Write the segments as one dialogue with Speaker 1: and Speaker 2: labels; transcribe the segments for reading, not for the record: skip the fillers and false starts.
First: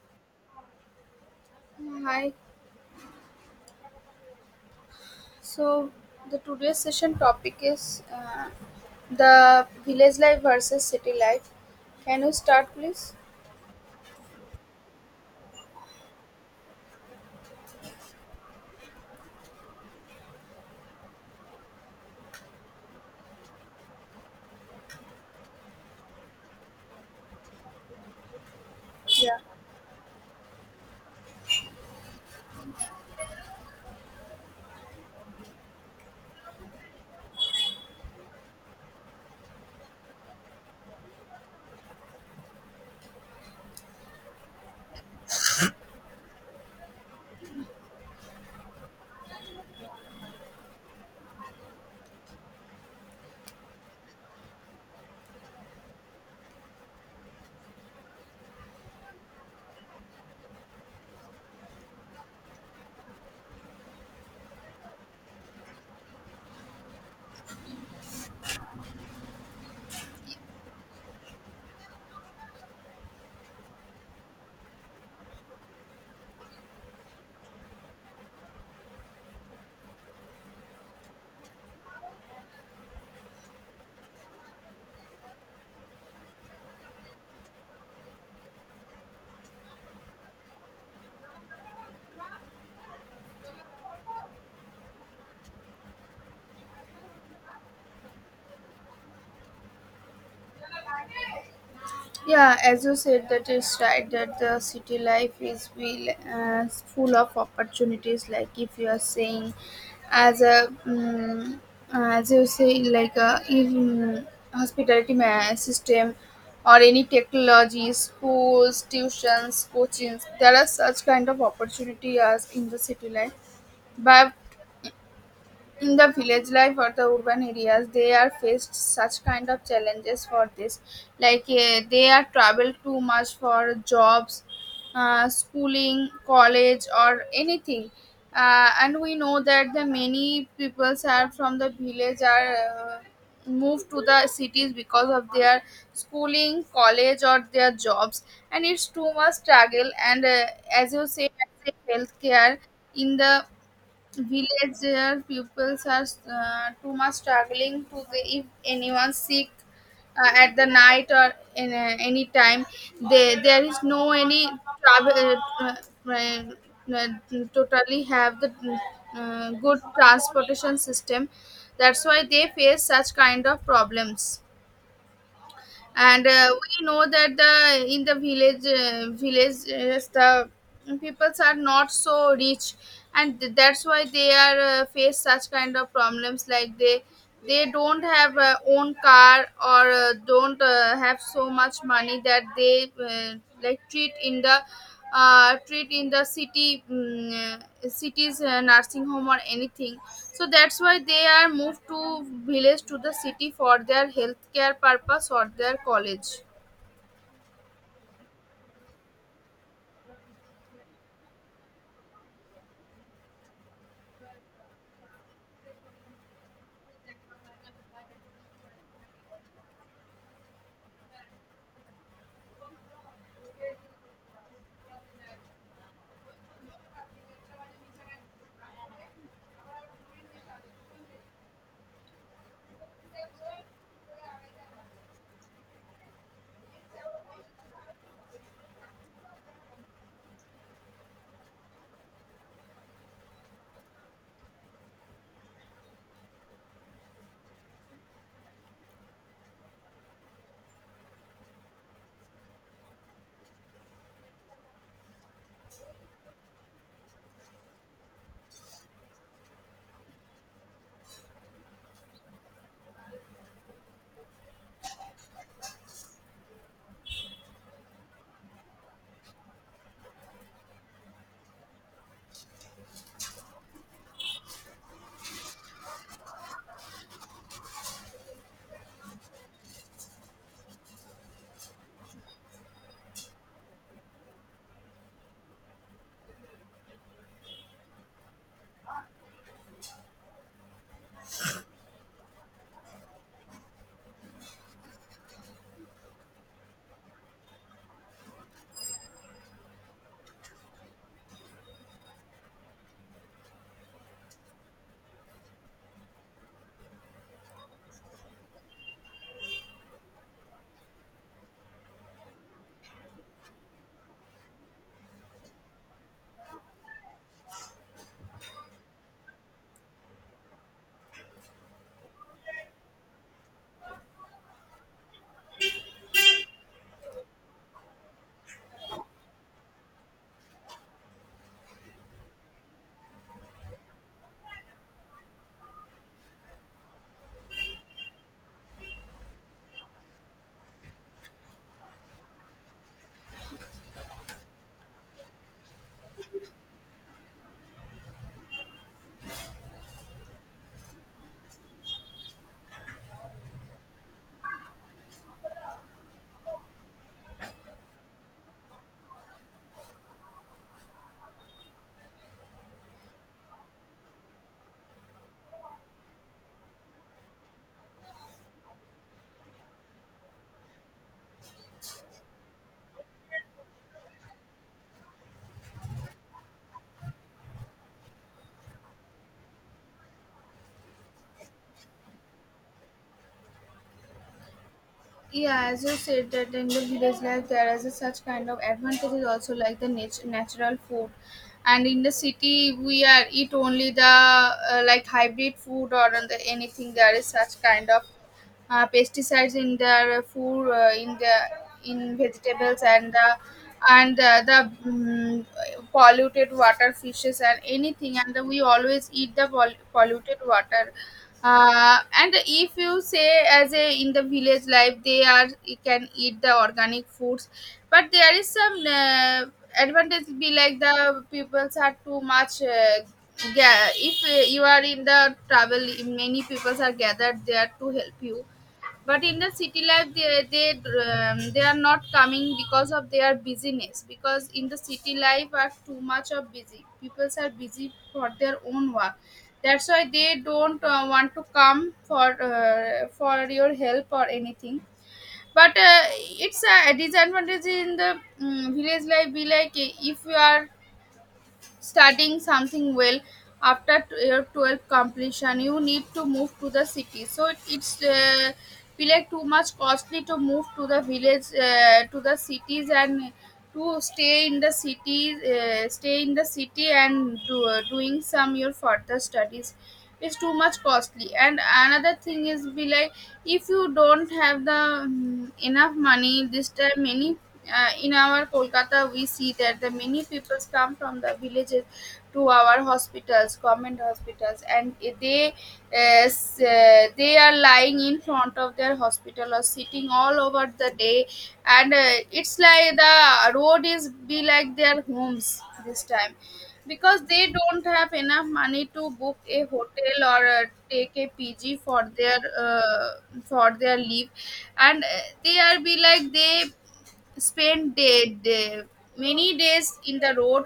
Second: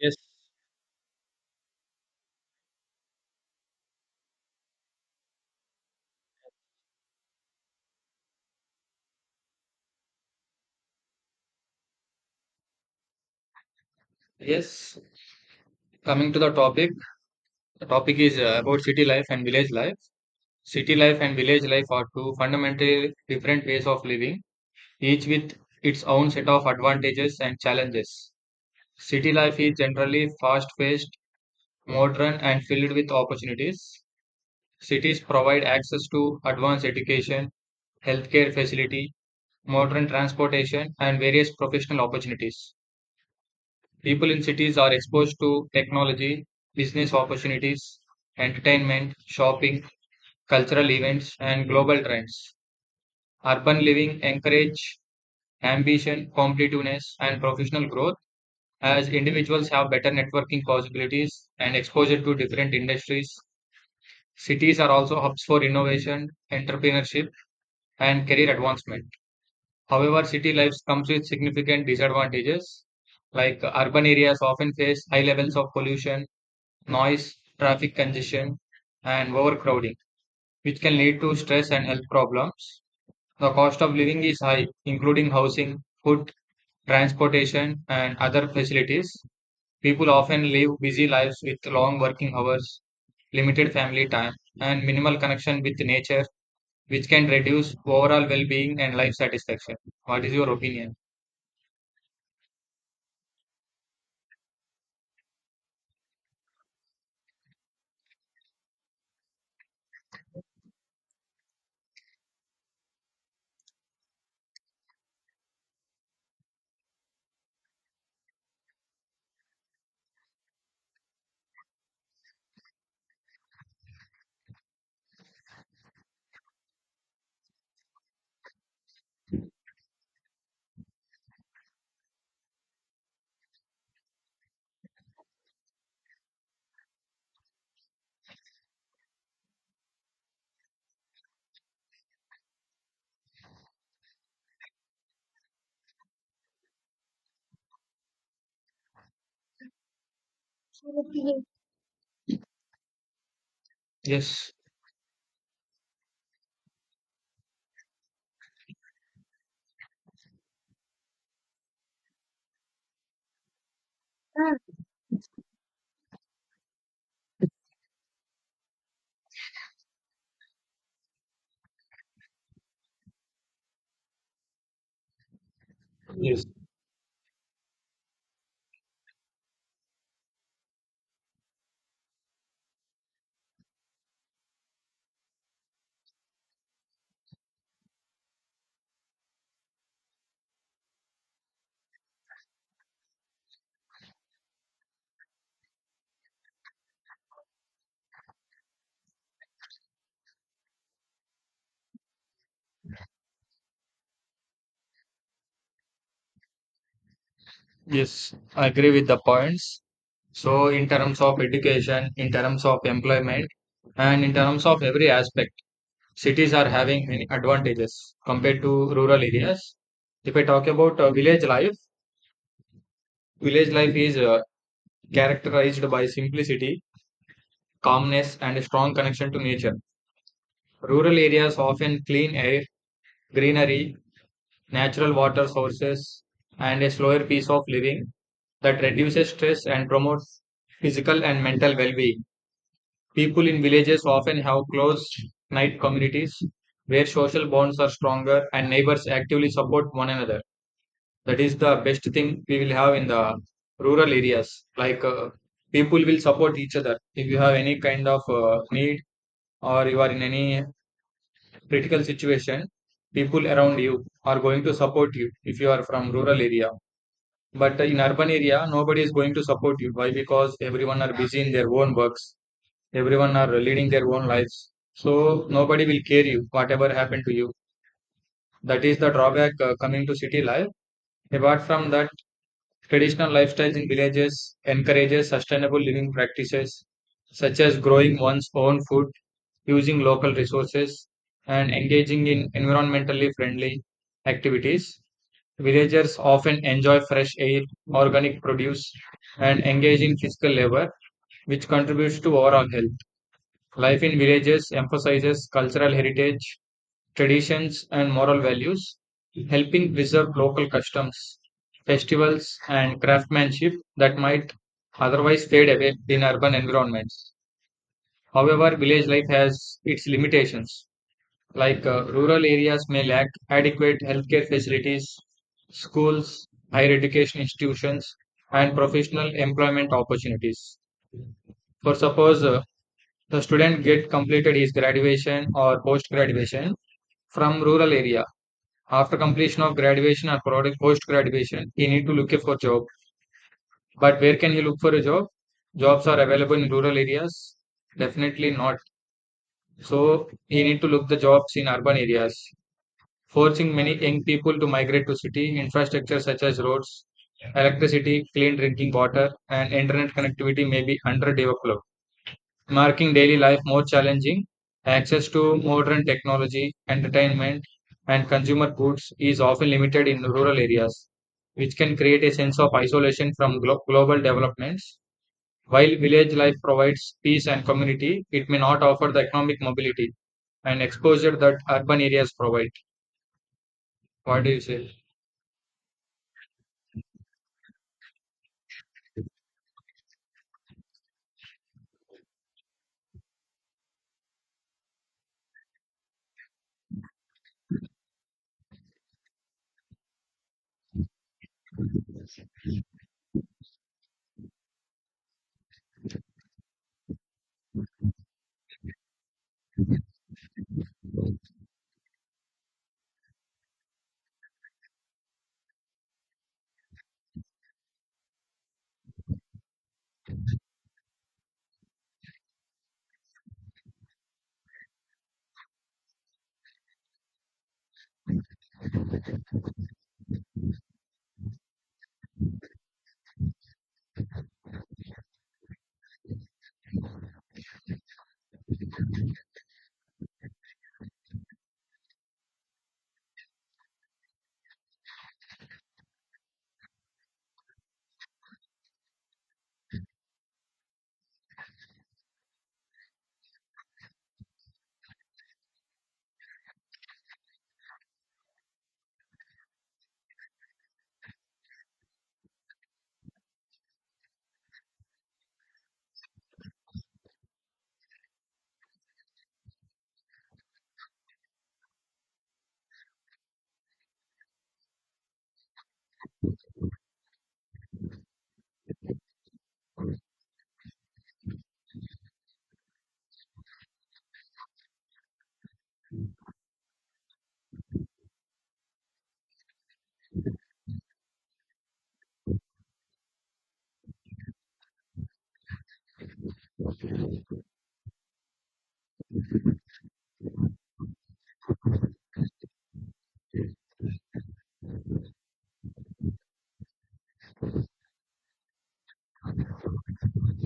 Speaker 1: Yes,
Speaker 2: Hi. So the today's session topic is the village life versus city life. Can you start, please?
Speaker 1: yes. Coming to the topic is about city life and village life. City life and village life are two fundamentally different ways of living, each with its own set of advantages and challenges. City
Speaker 2: Yeah.
Speaker 1: life is generally fast-paced, modern, and filled with opportunities. Cities provide access to advanced education, healthcare facility, modern transportation, and various professional opportunities. People in cities are exposed to technology, business opportunities, entertainment, shopping, cultural events, and global trends. Urban living encourage ambition, competitiveness, and professional growth as individuals have better networking possibilities and exposure to different industries. Cities are also hubs for innovation, entrepreneurship, and career advancement. However, city life comes with significant disadvantages, like urban areas often face high levels of pollution, noise, traffic congestion, and overcrowding, which can lead to stress and health problems. The cost of living is high, including housing, food, transportation, and other facilities. People often live busy lives with long working hours, limited family time, and minimal connection with nature, which can reduce overall well being and life satisfaction. What is your opinion?
Speaker 2: Yeah, as you said, that is right. That the city life is will full of opportunities. Like if you are saying, as a as you say, like a in system or any technology, schools, tuitions, coachings. There are such kind of opportunity as in the city life, but in the village life or the urban areas they are faced such kind of challenges for this like they are traveled too much for jobs, schooling college or anything, and we know that the many peoples are from the village are moved to the cities because of their schooling college or their jobs, and it's too much struggle and as you say healthcare in the
Speaker 1: Yes,
Speaker 2: village pupils are too much struggling if anyone sick at the night or in any time, they, there is no any travel uh, uh, totally have the good transportation system. That's why they face such kind of problems, and we know that the in the villages the peoples are not so rich, and that's why they are face such kind of problems like they don't have own car or don't have so much money that they, like treat in the, treat in the cities, nursing home or anything. So that's why they are moved to village to the city for their healthcare purpose or their college.
Speaker 1: yes, I agree with the points. So, in terms of education, in terms of employment, and in terms of every aspect, cities are having many advantages compared to rural areas. If I talk about village life is characterized by simplicity, calmness, and a strong connection to nature. Rural areas often clean air, greenery, natural water sources, and a slower pace of living that reduces stress and promotes physical and mental well being. People in villages often have closed knit communities where social bonds are stronger and neighbors actively support one another. That is the best thing we will have in the rural areas. Like people will support each other. If you have any kind of need or you are in any critical situation, people around you are going to support you if you are from rural area. But in urban area, nobody is going to support you. Why? Because everyone are busy in their own works, everyone are leading their own lives, so nobody will care you whatever happened to you. That is the drawback coming to city life. Apart from that, traditional lifestyles in villages encourages sustainable living practices such as growing one's own food, using local resources, and engaging in environmentally friendly activities. Villagers often enjoy fresh air, organic produce, and engage in physical labor, which contributes to overall health. Life in villages emphasizes cultural heritage, traditions, and moral values, helping preserve local customs, festivals, and craftsmanship that might otherwise fade away in urban environments. However, village life has its limitations, like rural areas may lack adequate healthcare facilities, schools, higher education institutions, and professional employment opportunities. For suppose the student get completed his graduation or post graduation from rural area. After completion of graduation or post graduation, he need to look for job. But where can he look for a job? Jobs are available in rural areas? Definitely not. So he need to look the jobs in urban areas, forcing many young people to migrate to city. Infrastructure such as roads, electricity, clean drinking water, and internet connectivity may be underdeveloped. Marking daily life more challenging. Access to modern technology, entertainment, and consumer goods is often limited in rural areas, which can create a sense of isolation from global developments. While village life provides peace and community, it may not offer the economic mobility and exposure that urban areas provide. What do you say?
Speaker 2: Yeah, as you said that in the village life there is a such kind of advantages also, like the natural food. And in the city we are eat only the, like hybrid food or on the anything. There is such kind of pesticides in their food, in the, in vegetables, and the, and polluted water, fishes, and anything. And we always eat the polluted water. And if you say as a in the village life they are you can eat the organic foods, but there is some advantage be like the peoples are too much, yeah if you are in the travel, many people are gathered there to help you. But in the city life they, they are not coming because of their busyness, because in the city life are too much of busy, people are busy for their own work. That's why they don't want to come for, for your help or anything. But it's a disadvantage in the, village life be like, if you are studying something well after your 12th completion you need to move to the city, so it's feel like too much costly to move to the village to the cities and to stay in the city, stay in the city and doing some your further studies is too much costly. And another thing is be like if you don't have the, enough money. This time many, in our Kolkata, we see that the many people come from the villages to our hospitals, government hospitals, and they are lying in front of their hospital or sitting all over the day, and it's like the road is be like their homes this time, because they don't have enough money to book a hotel or take a pg for their, for their leave. And they are be like they spent many days in the road,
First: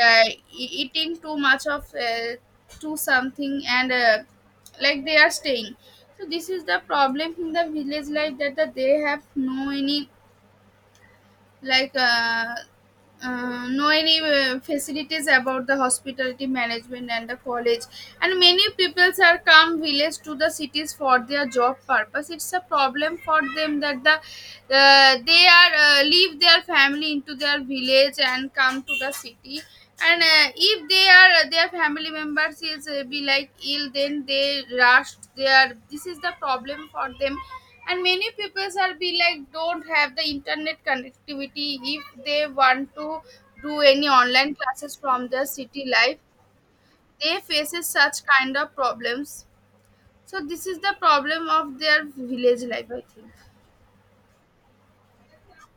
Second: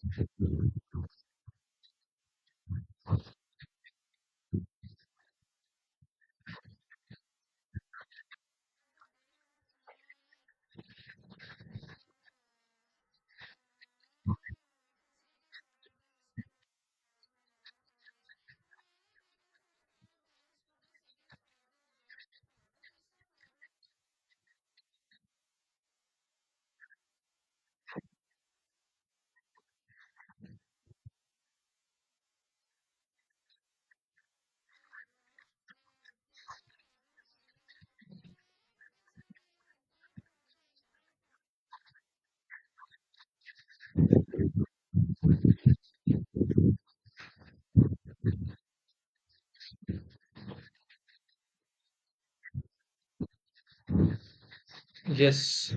Speaker 2: eating too much of too something, and like they are staying. So this is the problem in the village like that, that they have no any, like no any facilities about the hospitality management and the college. And many peoples are come village to the cities for their job purpose. It's a problem for them that they are leave their family into their village and come to the city. And if they are their family members is be like ill, then they rush their, this is the problem for them. And many peoples are be like don't have the internet connectivity. If they want to do any online classes from the city life, they faces such kind of problems. So this is the problem of their village life, I think.
Speaker 1: Yes.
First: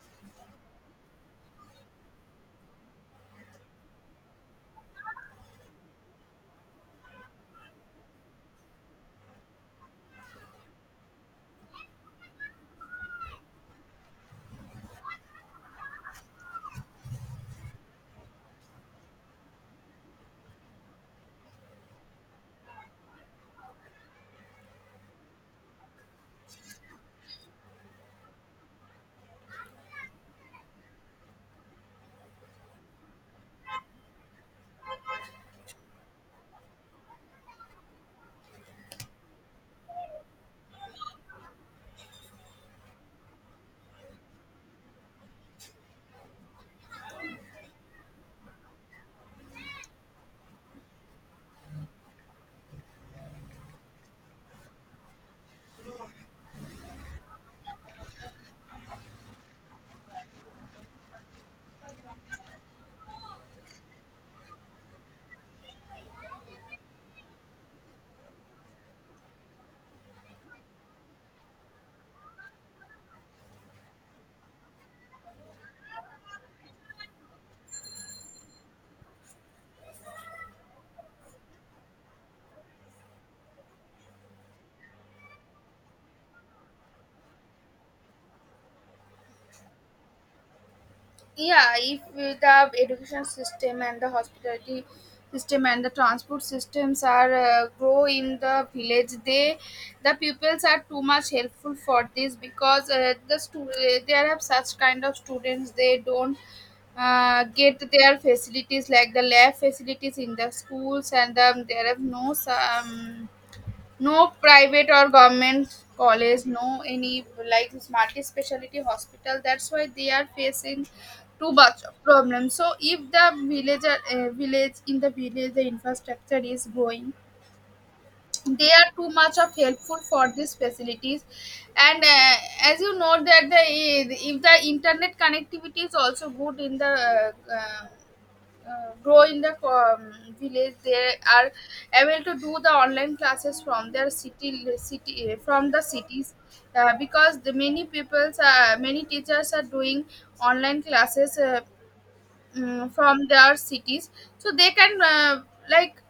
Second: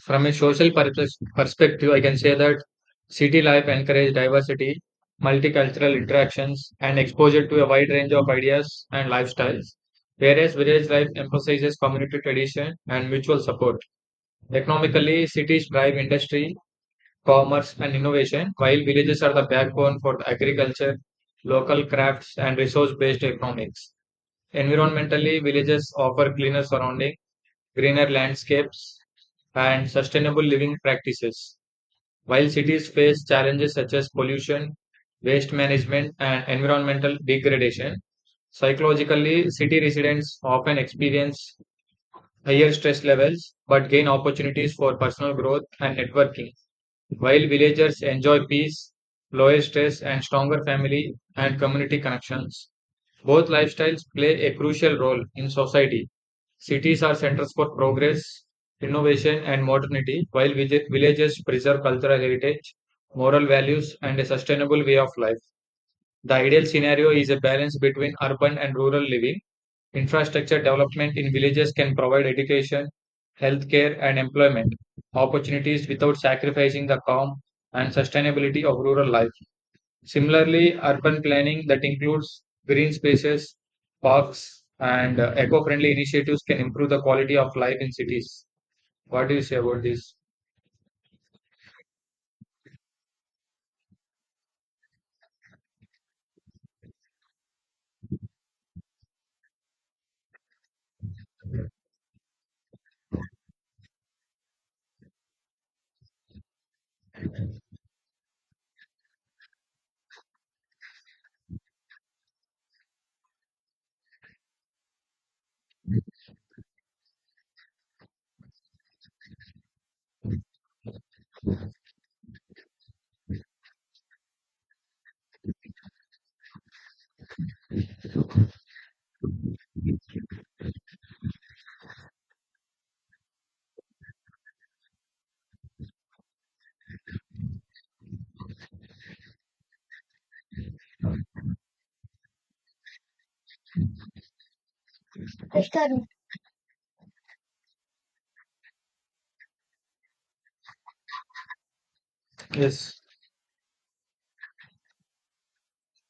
Speaker 1: From a perspective, I can say that city life encourages diversity, multicultural interactions, and exposure to a wide range of ideas and lifestyles, whereas village life emphasizes community tradition and mutual support. Economically, cities drive industry, commerce, and innovation, while villages are the backbone for the agriculture, local crafts, and resource based economics. Environmentally, villages offer cleaner surroundings, greener landscapes, and sustainable living practices. While cities face challenges such as pollution, waste management, and environmental degradation, psychologically, city residents often experience higher stress levels but gain opportunities for personal growth and networking, while villagers enjoy peace, lower stress, and stronger family and community connections. Both lifestyles play a crucial role in society. Cities are centers for progress, innovation, and modernity, while villages preserve cultural heritage, moral values, and a sustainable way of life. The ideal scenario is a balance between urban and rural living. Infrastructure development in villages can provide education, healthcare, and employment opportunities without sacrificing the calm and sustainability of rural life. Similarly, urban planning that includes green spaces, parks, and eco-friendly initiatives can improve the quality of life in cities. What do you say about this?
Speaker 2: Yeah, if the education system and the hospitality system and the transport systems are grow in the village, they the pupils are too much helpful for this, because there have such kind of students, they don't get their facilities like the lab facilities in the schools. And there are no no private or government college, no any like multi-speciality hospital. That's why they are facing too much of problem. So if the village the infrastructure is growing, they are too much of helpful for these facilities. And as you know that the if the internet connectivity is also good in the, grow in the, village, they are able to do the online classes from their city city from the cities, because the many peoples are many teachers are doing online classes,
Speaker 1: Yes,
Speaker 2: from their cities, so they can like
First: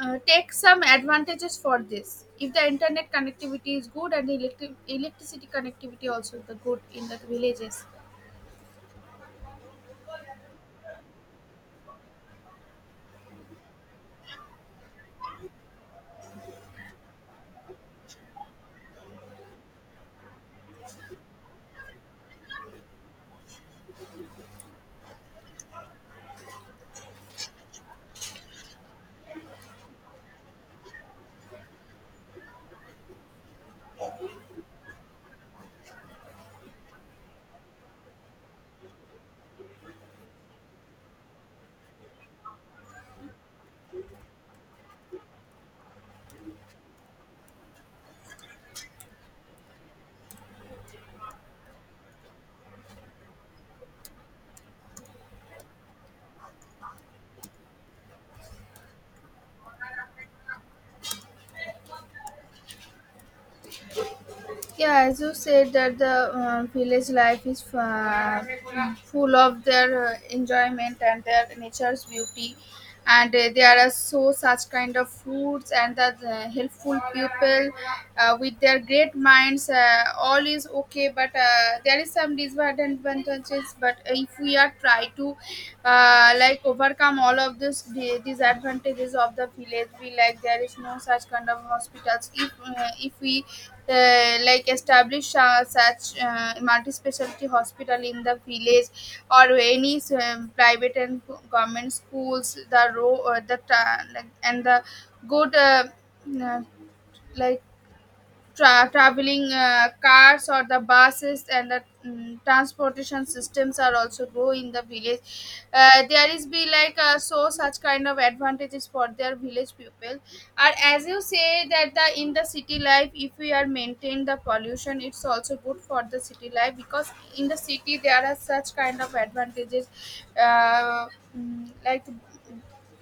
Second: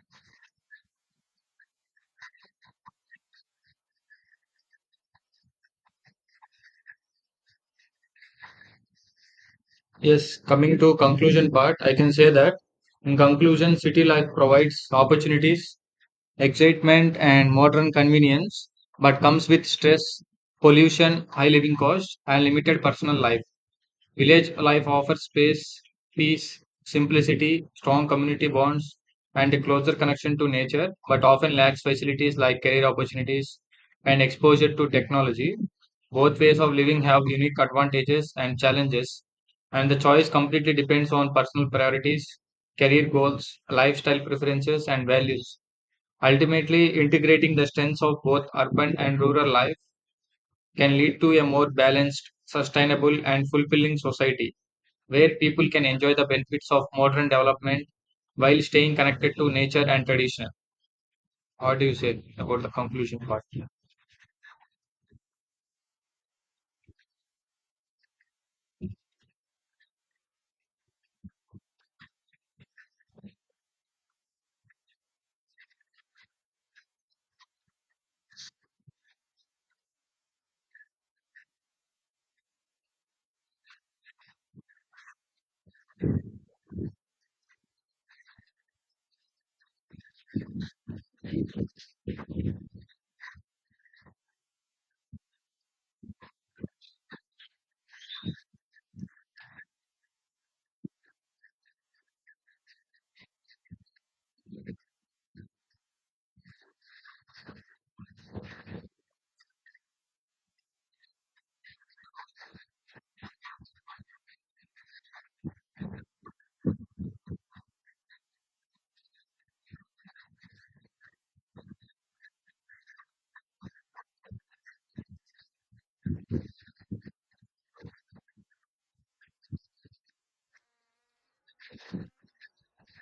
Speaker 2: take some advantages for this if the internet connectivity is good and the electricity connectivity also the good in the villages.
Speaker 1: yes. Coming to conclusion part, I can say that in conclusion, city life provides opportunities, excitement, and modern convenience, but comes with stress, pollution, high living costs, and limited personal life. Village life offers space, peace, simplicity, strong community bonds, and a closer connection to nature, but often lacks facilities like career opportunities and exposure to technology. Both ways of living have unique advantages and challenges, and the choice completely depends on personal priorities, career goals, lifestyle preferences, and values. Ultimately, integrating the strengths of both urban and rural life can lead to a more balanced, sustainable, and fulfilling society where people can enjoy the benefits of modern development while staying connected to nature and tradition. What do you say about the conclusion part?
Speaker 2: Yeah, as you said that the, village life is full of their enjoyment and their nature's beauty, and there are so such kind of foods and the helpful people with their great minds. All is okay, but there is some disadvantages. But if we are try to like overcome all of this disadvantages of the village, we like there is no such kind of hospitals. If we like establish such multi-specialty hospital in the village or any private and government schools the row the ta- like, and the good uh, like traveling cars or the buses and the, transportation systems are also go in the village, there is be like so such kind of advantages for their village people. And as you say that the in the city life if we are maintain the pollution, it's also good for the city life, because in the city there are such kind of advantages, uh, like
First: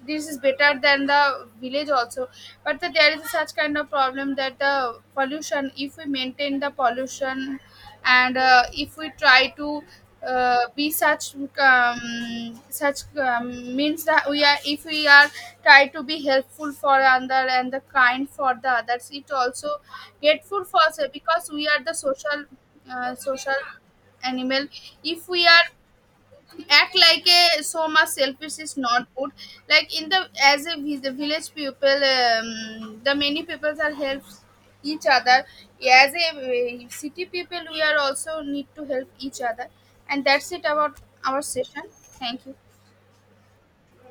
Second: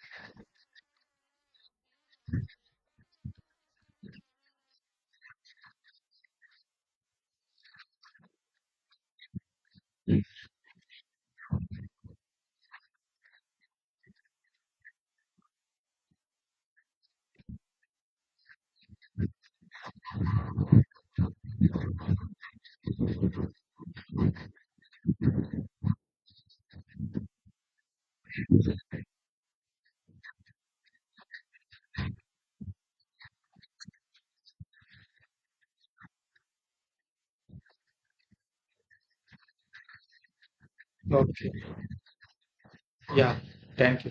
Speaker 2: this is better than the village also. But there is such kind of problem that the pollution, if we maintain the pollution, and if we try to be such such means that we are, if we are try to be helpful for other and the kind for the others, it also grateful for us, because we are the social social animal. If we are act like a so much selfish is not good, like in the as a the village people, the many peoples are help each other. As a city people we are also need to help each other, and that's it about our
Speaker 1: Okay.
Speaker 2: session. Thank you.
Speaker 1: Yeah. Thank you.